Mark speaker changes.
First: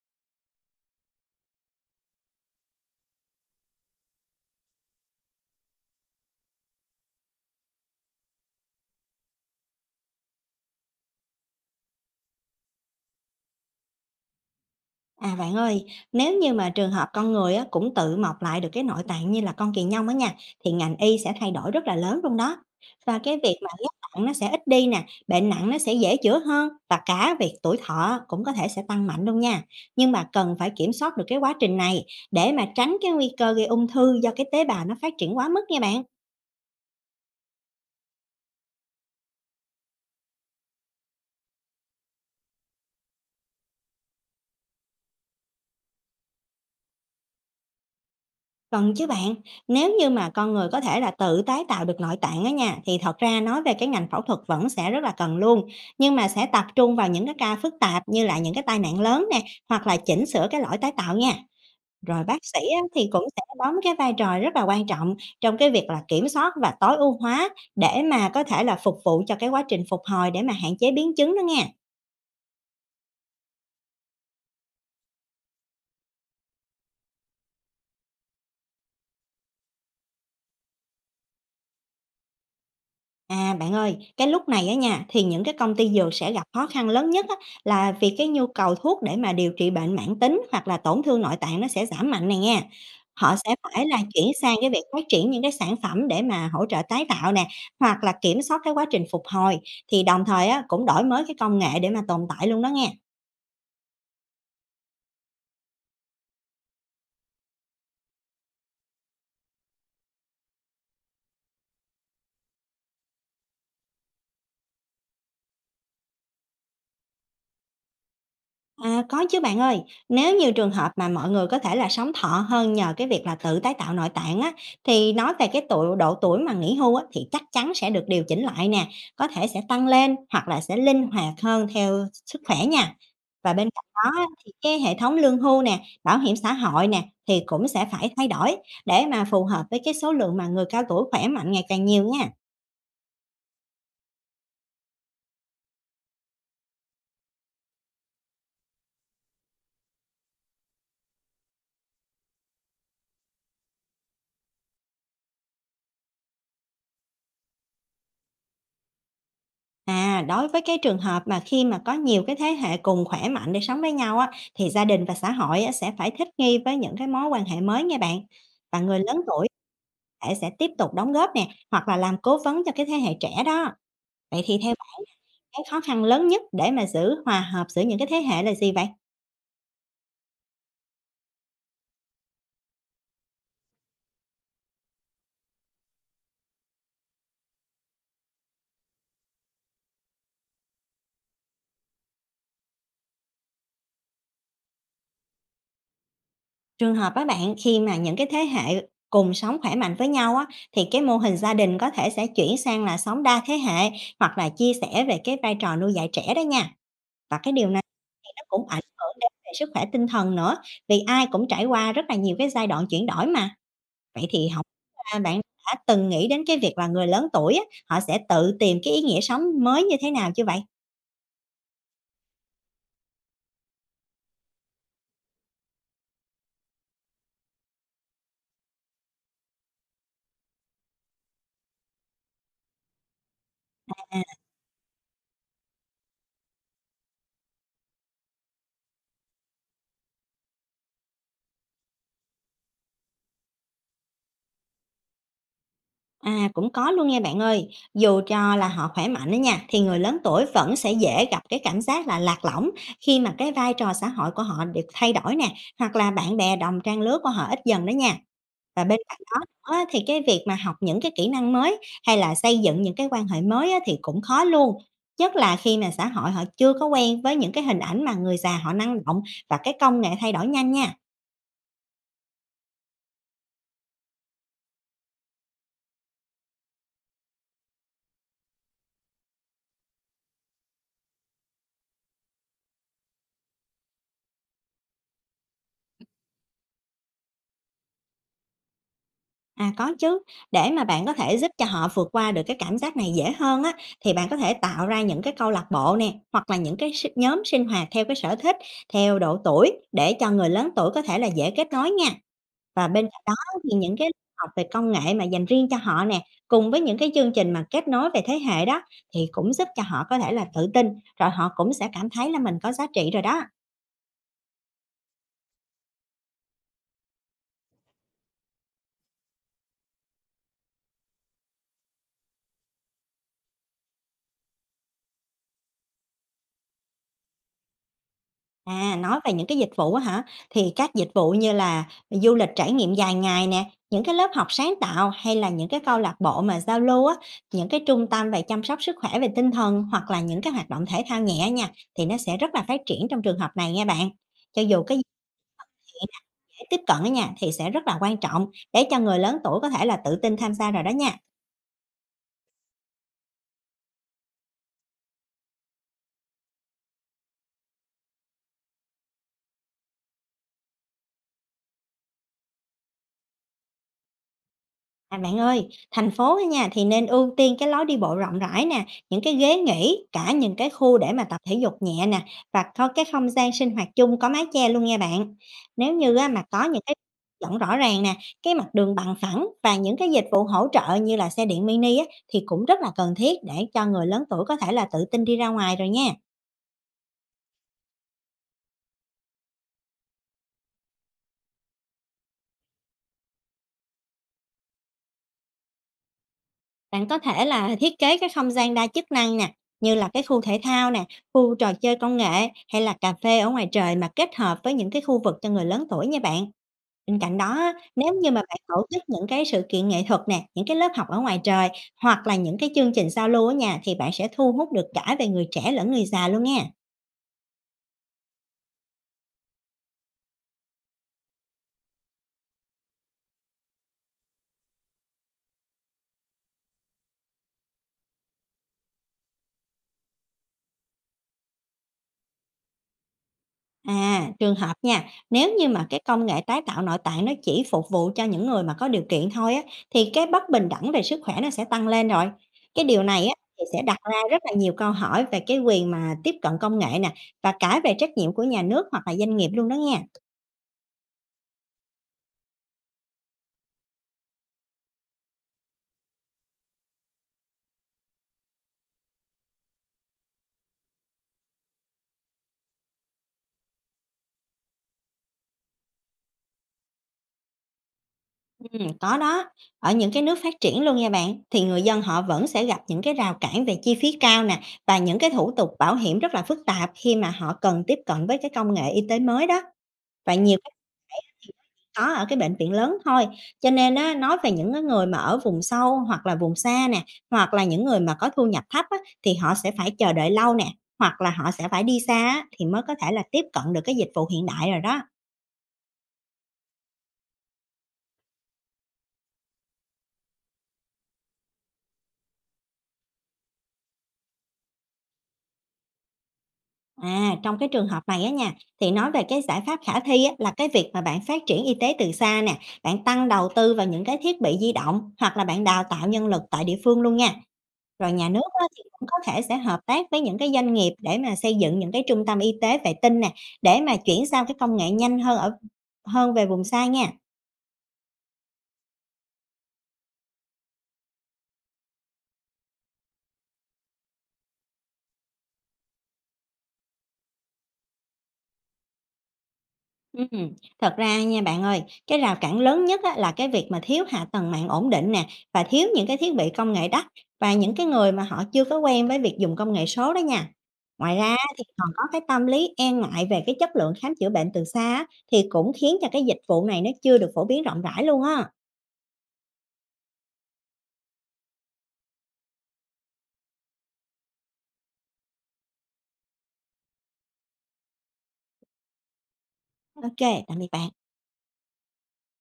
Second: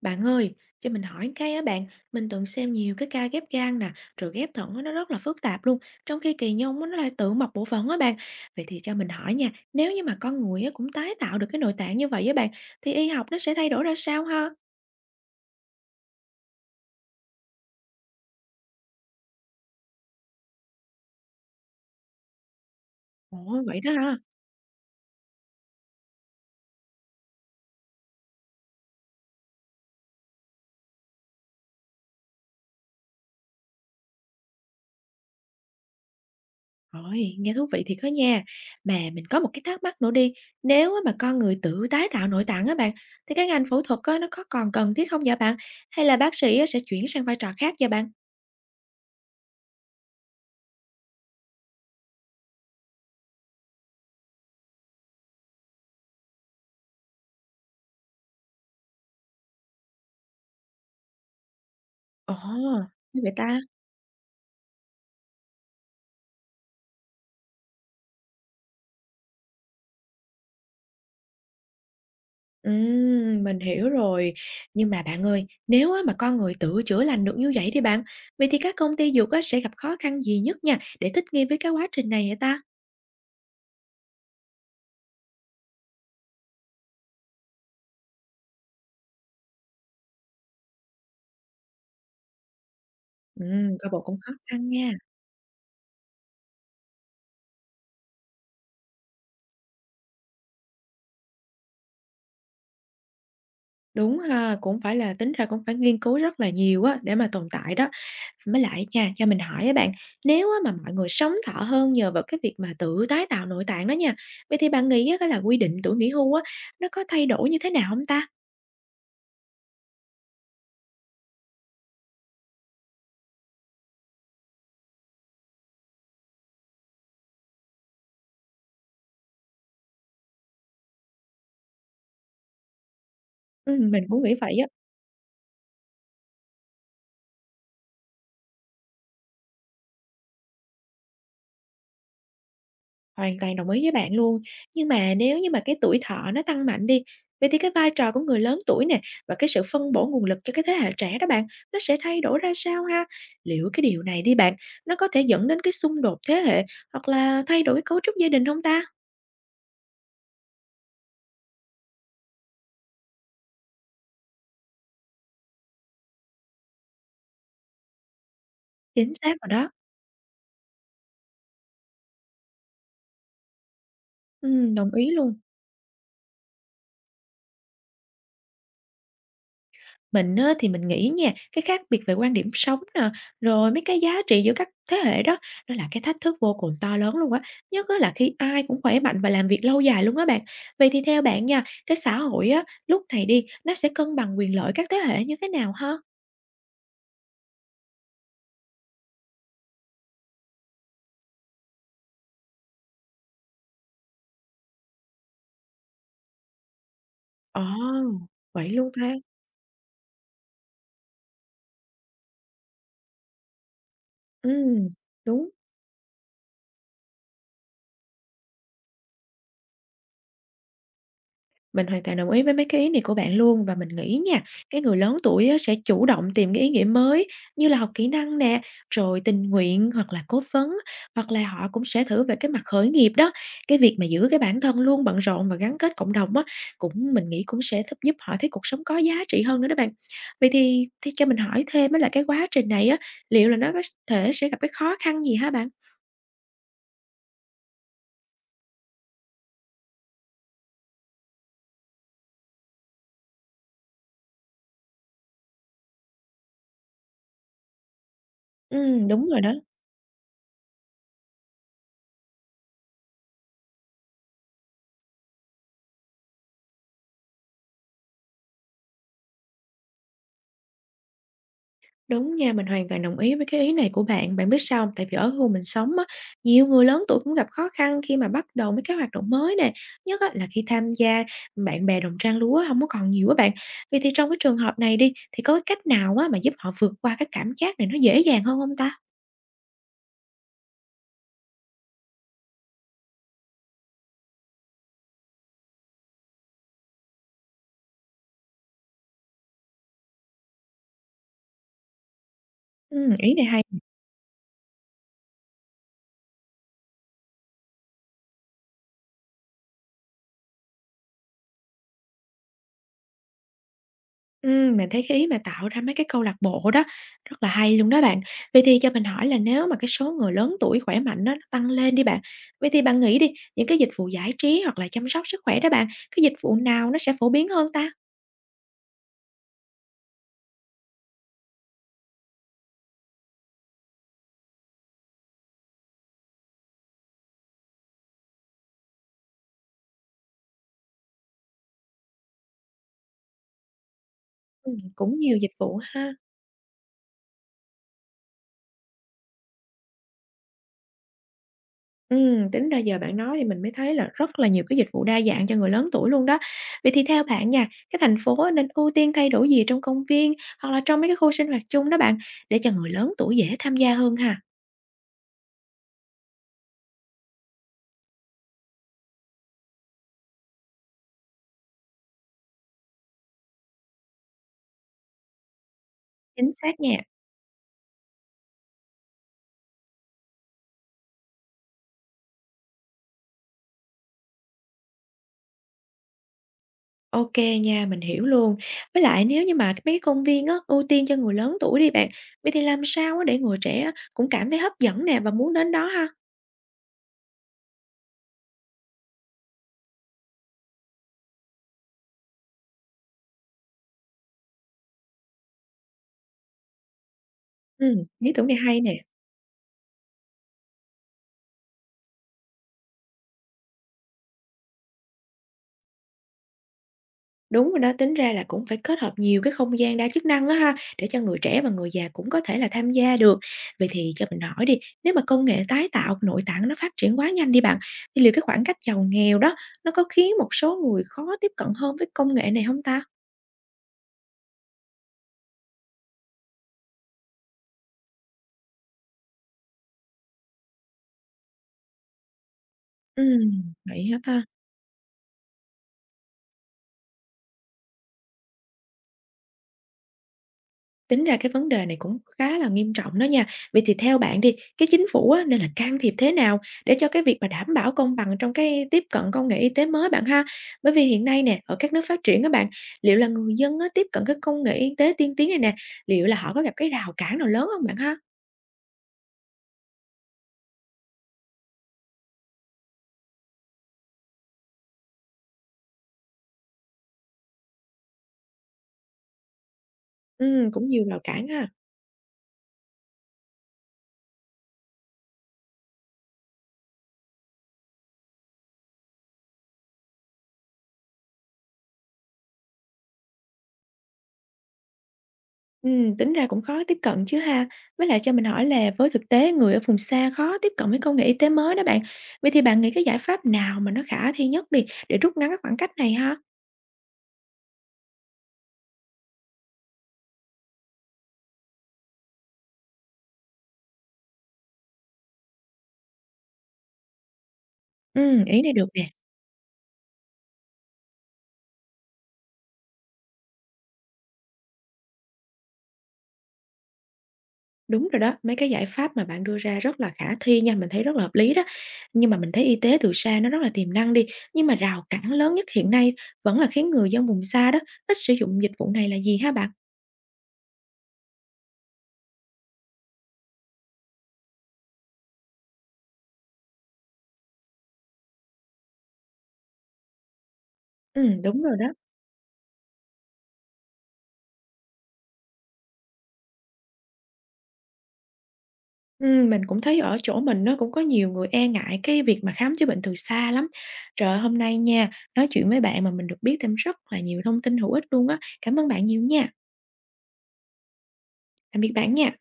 Speaker 1: Bạn ơi, cho mình hỏi cái á bạn, mình từng xem nhiều cái ca ghép gan nè, rồi ghép thận á, nó rất là phức tạp luôn, trong khi kỳ nhông á, nó lại tự mọc bộ phận á bạn. Vậy thì cho mình hỏi nha, nếu như mà con người á, cũng tái tạo được cái nội tạng như vậy á bạn, thì y học nó sẽ thay đổi ra sao ha?
Speaker 2: À, bạn ơi, nếu như mà trường hợp con người á, cũng tự mọc lại được cái nội tạng như là con Kiền Nhông á nha, thì ngành y sẽ thay đổi rất là lớn luôn đó. Và cái việc
Speaker 1: Ồ,
Speaker 2: mà
Speaker 1: vậy đó
Speaker 2: ghép
Speaker 1: ha.
Speaker 2: tạng nó sẽ ít đi nè, bệnh nặng nó sẽ dễ chữa hơn và cả việc tuổi thọ cũng có thể sẽ tăng mạnh luôn nha. Nhưng mà cần phải kiểm soát được cái quá trình này để mà tránh cái nguy cơ gây ung thư do cái tế bào nó phát triển quá mức nha bạn.
Speaker 1: Rồi, nghe thú vị thiệt đó nha. Mà mình có một cái thắc mắc nữa đi, nếu á, mà con người tự tái tạo nội tạng á bạn, thì cái ngành phẫu thuật á, nó có còn cần thiết không dạ bạn? Hay là bác sĩ á, sẽ chuyển sang vai trò khác dạ bạn?
Speaker 2: Cần chứ bạn, nếu như mà con người có thể là tự tái tạo được nội tạng á nha, thì thật ra nói về cái ngành phẫu thuật vẫn sẽ rất là cần luôn, nhưng mà sẽ tập trung vào những cái ca phức tạp như là những cái tai nạn lớn nè, hoặc là chỉnh sửa cái lỗi tái tạo nha. Rồi
Speaker 1: Ồ,
Speaker 2: bác sĩ á, thì
Speaker 1: như
Speaker 2: cũng
Speaker 1: vậy
Speaker 2: sẽ
Speaker 1: ta?
Speaker 2: đóng cái vai trò rất là quan trọng trong cái việc là kiểm soát và tối ưu hóa để mà có thể là phục vụ cho cái quá trình phục hồi để mà hạn chế biến chứng đó nha.
Speaker 1: Mình hiểu rồi. Nhưng mà bạn ơi, nếu á mà con người tự chữa lành được như vậy thì bạn, vậy thì các công ty dược á sẽ gặp khó khăn gì nhất nha để thích nghi với cái quá trình này hả ta?
Speaker 2: À, bạn ơi, cái lúc này á nha, thì những cái công ty dược sẽ gặp khó khăn lớn nhất á, là vì cái nhu cầu thuốc để mà điều trị bệnh mãn tính hoặc là tổn thương nội tạng nó sẽ giảm mạnh này nha. Họ sẽ phải
Speaker 1: Coi
Speaker 2: là
Speaker 1: bộ cũng
Speaker 2: chuyển
Speaker 1: khó
Speaker 2: sang
Speaker 1: khăn
Speaker 2: cái việc
Speaker 1: nha.
Speaker 2: phát triển những cái sản phẩm để mà hỗ trợ tái tạo nè, hoặc là kiểm soát cái quá trình phục hồi, thì đồng thời á, cũng đổi mới cái công nghệ để mà tồn tại luôn đó nghe.
Speaker 1: Đúng ha, cũng phải là tính ra cũng phải nghiên cứu rất là nhiều á để mà tồn tại đó. Mới lại nha, cho mình hỏi á bạn, nếu á mà mọi người sống thọ hơn nhờ vào cái việc mà tự tái tạo nội tạng đó nha, vậy thì bạn nghĩ á cái là quy định tuổi nghỉ hưu á, nó có thay đổi như thế nào không ta?
Speaker 2: À, có chứ bạn ơi, nếu như trường hợp mà mọi người có thể là sống thọ hơn nhờ cái việc là tự tái tạo nội tạng á, thì nói về cái tuổi độ tuổi mà nghỉ hưu á, thì chắc chắn sẽ được điều chỉnh lại nè, có thể sẽ tăng lên hoặc là sẽ linh hoạt hơn theo sức khỏe nha. Và bên cạnh
Speaker 1: Mình
Speaker 2: đó
Speaker 1: cũng
Speaker 2: á,
Speaker 1: nghĩ
Speaker 2: thì
Speaker 1: vậy á.
Speaker 2: cái hệ thống lương hưu nè, bảo hiểm xã hội nè thì cũng sẽ phải thay đổi để mà phù hợp với cái số lượng mà người cao tuổi khỏe mạnh ngày càng nhiều nha.
Speaker 1: Hoàn toàn đồng ý với bạn luôn. Nhưng mà nếu như mà cái tuổi thọ nó tăng mạnh đi, vậy thì cái vai trò của người lớn tuổi nè và cái sự phân bổ nguồn lực cho cái thế hệ trẻ đó bạn, nó sẽ thay đổi ra sao ha? Liệu cái điều này đi bạn, nó có thể dẫn đến cái xung đột thế hệ hoặc là thay đổi cái cấu trúc gia đình hông ta?
Speaker 2: À, đối với cái trường hợp mà khi mà có nhiều cái thế hệ cùng khỏe mạnh để sống với nhau á, thì gia đình và xã hội á, sẽ phải thích nghi với những cái mối quan hệ mới nha bạn. Và người
Speaker 1: Chính
Speaker 2: lớn
Speaker 1: xác
Speaker 2: tuổi
Speaker 1: rồi đó.
Speaker 2: thể sẽ tiếp tục đóng góp nè, hoặc là làm cố vấn cho cái thế hệ trẻ đó. Vậy thì theo
Speaker 1: Đồng
Speaker 2: bạn,
Speaker 1: ý luôn.
Speaker 2: cái khó khăn lớn nhất để mà giữ hòa hợp giữa những cái thế hệ là gì vậy?
Speaker 1: Mình á, thì mình nghĩ nha, cái khác biệt về quan điểm sống nè, rồi mấy cái giá trị giữa các thế hệ đó, đó là cái thách thức vô cùng to lớn luôn á. Nhất á, là khi ai cũng khỏe mạnh và làm việc lâu dài luôn á bạn. Vậy thì theo bạn nha, cái xã hội á, lúc này đi, nó sẽ cân bằng quyền lợi các thế hệ như thế nào ha?
Speaker 2: Trường hợp á bạn, khi mà những cái thế hệ cùng sống khỏe mạnh với nhau á, thì cái mô hình gia đình có thể sẽ chuyển sang là sống đa thế hệ hoặc là chia sẻ về cái vai trò nuôi dạy trẻ đó nha. Và cái
Speaker 1: Ồ,
Speaker 2: điều này thì nó cũng
Speaker 1: vậy
Speaker 2: ảnh
Speaker 1: luôn
Speaker 2: hưởng
Speaker 1: ta.
Speaker 2: đến về sức khỏe tinh thần nữa, vì ai cũng trải qua rất là nhiều cái giai đoạn chuyển đổi mà. Vậy thì
Speaker 1: Ừ,
Speaker 2: hổng biết là bạn
Speaker 1: đúng.
Speaker 2: đã từng nghĩ đến cái việc là người lớn tuổi á, họ sẽ tự tìm cái ý nghĩa sống mới như thế nào chưa vậy?
Speaker 1: Mình hoàn toàn đồng ý với mấy cái ý này của bạn luôn và mình nghĩ nha, cái người lớn tuổi á sẽ chủ động tìm cái ý nghĩa mới như là học kỹ năng nè, rồi tình nguyện hoặc là cố vấn, hoặc là họ cũng sẽ thử về cái mặt khởi nghiệp đó. Cái việc mà
Speaker 2: À.
Speaker 1: giữ cái bản thân luôn bận rộn và gắn kết cộng đồng á, cũng mình nghĩ cũng sẽ thúc giúp họ thấy cuộc sống có giá trị hơn nữa đó bạn. Vậy thì cho mình hỏi thêm á là cái quá trình này á, liệu là nó có thể sẽ gặp cái khó khăn gì hả bạn?
Speaker 2: À, cũng có luôn nha bạn ơi. Dù cho là họ khỏe mạnh đó nha, thì người lớn tuổi vẫn sẽ dễ gặp cái cảm giác là lạc lõng khi mà cái vai trò xã hội của họ được thay đổi nè, hoặc là bạn bè đồng trang lứa của họ ít dần đó nha. Và bên cạnh
Speaker 1: Đúng
Speaker 2: đó
Speaker 1: rồi đó.
Speaker 2: nữa, thì cái việc mà học những cái kỹ năng mới hay là xây dựng những cái quan hệ mới á, thì cũng khó luôn. Nhất là khi mà xã hội họ chưa có quen với những cái hình ảnh mà người già họ năng động và cái công nghệ thay đổi nhanh nha.
Speaker 1: Đúng nha, mình hoàn toàn đồng ý với cái ý này của bạn. Bạn biết sao không? Tại vì ở khu mình sống á, nhiều người lớn tuổi cũng gặp khó khăn khi mà bắt đầu mấy cái hoạt động mới nè, nhất á là khi tham gia bạn bè đồng trang lứa không có còn nhiều á bạn. Vậy thì trong cái trường hợp này đi, thì có cái cách nào á mà giúp họ vượt qua cái cảm giác này nó dễ dàng hơn không ta?
Speaker 2: À, có chứ. Để mà bạn có thể giúp cho họ vượt qua được cái cảm giác này dễ hơn á, thì bạn có thể tạo ra những cái câu lạc bộ nè, hoặc là những cái nhóm sinh hoạt theo cái sở thích, theo độ tuổi để cho người lớn tuổi có thể là dễ kết nối nha. Và bên cạnh đó
Speaker 1: Ý này hay.
Speaker 2: thì những cái học về công nghệ mà dành riêng cho họ nè, cùng với những cái chương trình mà kết nối về thế hệ đó, thì cũng giúp cho họ có thể là tự tin, rồi họ cũng sẽ cảm thấy là mình có giá trị rồi đó.
Speaker 1: Mình thấy cái ý mà tạo ra mấy cái câu lạc bộ đó rất là hay luôn đó bạn. Vậy thì cho mình hỏi là nếu mà cái số người lớn tuổi khỏe mạnh á, nó tăng lên đi bạn, vậy thì bạn nghĩ đi, những cái dịch vụ giải trí hoặc là chăm sóc sức khỏe đó bạn, cái dịch vụ nào nó sẽ phổ biến hơn ta?
Speaker 2: À, nói về những cái dịch vụ á hả? Thì các dịch vụ như là du lịch trải nghiệm dài ngày nè, những cái lớp học sáng tạo hay là những cái câu lạc bộ mà giao lưu á, những cái trung tâm về chăm sóc sức khỏe về tinh thần hoặc là những cái hoạt động thể thao nhẹ nha, thì nó sẽ rất là phát triển trong trường hợp này nha bạn. Cho dù cái gì
Speaker 1: Cũng nhiều dịch vụ ha.
Speaker 2: dễ tiếp cận á nha, thì sẽ rất là quan trọng để cho người lớn tuổi có thể là tự tin tham gia rồi đó nha.
Speaker 1: Tính ra giờ bạn nói thì mình mới thấy là rất là nhiều cái dịch vụ đa dạng cho người lớn tuổi luôn đó. Vậy thì theo bạn nha, cái thành phố nên ưu tiên thay đổi gì trong công viên hoặc là trong mấy cái khu sinh hoạt chung đó bạn, để cho người lớn tuổi dễ tham gia hơn ha?
Speaker 2: À, bạn ơi, thành phố á nha thì nên ưu tiên cái lối đi bộ rộng rãi nè, những cái ghế nghỉ, cả những cái khu để mà tập thể dục nhẹ nè và có cái không gian sinh hoạt chung có mái che luôn nha bạn. Nếu như á, mà
Speaker 1: Chính
Speaker 2: có
Speaker 1: xác
Speaker 2: những cái
Speaker 1: nha.
Speaker 2: dẫn rõ ràng nè, cái mặt đường bằng phẳng và những cái dịch vụ hỗ trợ như là xe điện mini á, thì cũng rất là cần thiết để cho người lớn tuổi có thể là tự tin đi ra ngoài rồi nha.
Speaker 1: OK nha, mình hiểu luôn. Với lại nếu như mà mấy cái công viên á, ưu tiên cho người lớn tuổi đi bạn, vậy thì làm sao á để người trẻ á cũng cảm thấy hấp dẫn nè và muốn đến đó ha?
Speaker 2: Bạn có thể là thiết kế cái không gian đa chức năng nè, như là cái khu thể thao nè, khu trò chơi công nghệ hay là cà phê ở ngoài trời mà kết hợp với những cái khu vực cho người lớn tuổi nha bạn. Bên cạnh đó á,
Speaker 1: Ừ,
Speaker 2: nếu như
Speaker 1: ý
Speaker 2: mà
Speaker 1: tưởng này
Speaker 2: bạn
Speaker 1: hay
Speaker 2: tổ chức
Speaker 1: nè.
Speaker 2: những cái sự kiện nghệ thuật nè, những cái lớp học ở ngoài trời hoặc là những cái chương trình giao lưu ở nhà thì bạn sẽ thu hút được cả về người trẻ lẫn người già luôn nha.
Speaker 1: Đúng rồi đó, tính ra là cũng phải kết hợp nhiều cái không gian đa chức năng á ha, để cho người trẻ và người già cũng có thể là tham gia được. Vậy thì cho mình hỏi đi, nếu mà công nghệ tái tạo nội tạng nó phát triển quá nhanh đi bạn, thì liệu cái khoảng cách giàu nghèo đó nó có khiến một số người khó tiếp cận hơn với công nghệ này không ta?
Speaker 2: À, trường hợp nha, nếu như mà cái công nghệ tái tạo nội tạng nó chỉ phục vụ cho những người mà có điều kiện thôi á, thì cái bất bình đẳng về sức khỏe nó sẽ tăng lên rồi. Cái điều
Speaker 1: Ừ,
Speaker 2: này á, thì sẽ đặt
Speaker 1: vậy
Speaker 2: ra
Speaker 1: hả
Speaker 2: rất
Speaker 1: ta?
Speaker 2: là nhiều câu hỏi về cái quyền mà tiếp cận công nghệ nè và cả về trách nhiệm của nhà nước hoặc là doanh nghiệp luôn đó nha.
Speaker 1: Tính ra cái vấn đề này cũng khá là nghiêm trọng đó nha. Vậy thì theo bạn đi, cái chính phủ á, nên là can thiệp thế nào để cho cái việc mà đảm bảo công bằng trong cái tiếp cận công nghệ y tế mới bạn ha? Bởi vì hiện nay nè, ở các nước phát triển các bạn, liệu là người dân á, tiếp cận cái công nghệ y tế tiên tiến này nè, liệu là họ có gặp cái rào cản nào lớn không bạn ha?
Speaker 2: Ừ, có đó. Ở những cái nước phát triển luôn nha bạn, thì người dân họ vẫn sẽ gặp những cái rào cản về chi phí cao nè và những cái thủ tục bảo hiểm rất là phức tạp khi mà họ cần tiếp cận với cái công nghệ y tế mới đó. Và nhiều
Speaker 1: Cũng nhiều rào cản ha.
Speaker 2: Có, ở cái bệnh viện lớn thôi, cho nên á, nói về những cái người mà ở vùng sâu hoặc là vùng xa nè, hoặc là những người mà có thu nhập thấp á, thì họ sẽ phải chờ đợi lâu nè, hoặc là họ sẽ phải đi xa á, thì mới có thể là tiếp cận được cái dịch vụ hiện đại rồi đó.
Speaker 1: Tính ra cũng khó tiếp cận chứ ha. Với lại cho mình hỏi là với thực tế người ở vùng xa khó tiếp cận với công nghệ y tế mới đó bạn. Vậy thì bạn nghĩ cái giải pháp nào mà nó khả thi nhất đi để rút ngắn cái khoảng cách này ha?
Speaker 2: À, trong cái trường hợp này á nha, thì nói về cái giải pháp khả thi á, là cái việc mà bạn phát triển y tế từ xa nè, bạn tăng đầu tư vào những cái thiết bị di động hoặc là bạn đào tạo nhân lực tại địa phương luôn nha. Rồi nhà nước
Speaker 1: Ý
Speaker 2: á,
Speaker 1: này
Speaker 2: thì
Speaker 1: được
Speaker 2: cũng
Speaker 1: nè.
Speaker 2: có thể sẽ hợp tác với những cái doanh nghiệp để mà xây dựng những cái trung tâm y tế vệ tinh nè, để mà chuyển sang cái công nghệ nhanh hơn ở hơn về vùng xa nha.
Speaker 1: Đúng rồi đó, mấy cái giải pháp mà bạn đưa ra rất là khả thi nha, mình thấy rất là hợp lý đó. Nhưng mà mình thấy y tế từ xa nó rất là tiềm năng đi, nhưng mà rào cản lớn nhất hiện nay vẫn là khiến người dân vùng xa đó, ít sử dụng dịch vụ này là gì ha bạn?
Speaker 2: Ừm, thật ra nha bạn ơi, cái rào cản lớn nhất á, là cái việc mà thiếu hạ tầng mạng ổn định nè và thiếu những cái thiết bị công nghệ đắt và những cái người mà họ chưa có quen với việc dùng công nghệ số đó nha. Ngoài ra
Speaker 1: Đúng
Speaker 2: thì
Speaker 1: rồi đó.
Speaker 2: còn có cái tâm lý e ngại về cái chất lượng khám chữa bệnh từ xa á, thì cũng khiến cho cái dịch vụ này nó chưa được phổ biến rộng rãi luôn á.
Speaker 1: Mình cũng thấy ở chỗ mình nó cũng có nhiều người e ngại cái việc mà khám chữa bệnh từ xa lắm. Trời ơi, hôm nay nha, nói chuyện với bạn mà mình được biết thêm rất là nhiều thông tin hữu ích luôn á. Cảm ơn bạn nhiều nha.
Speaker 2: Ok, tạm biệt bạn.
Speaker 1: Tạm biệt bạn nha.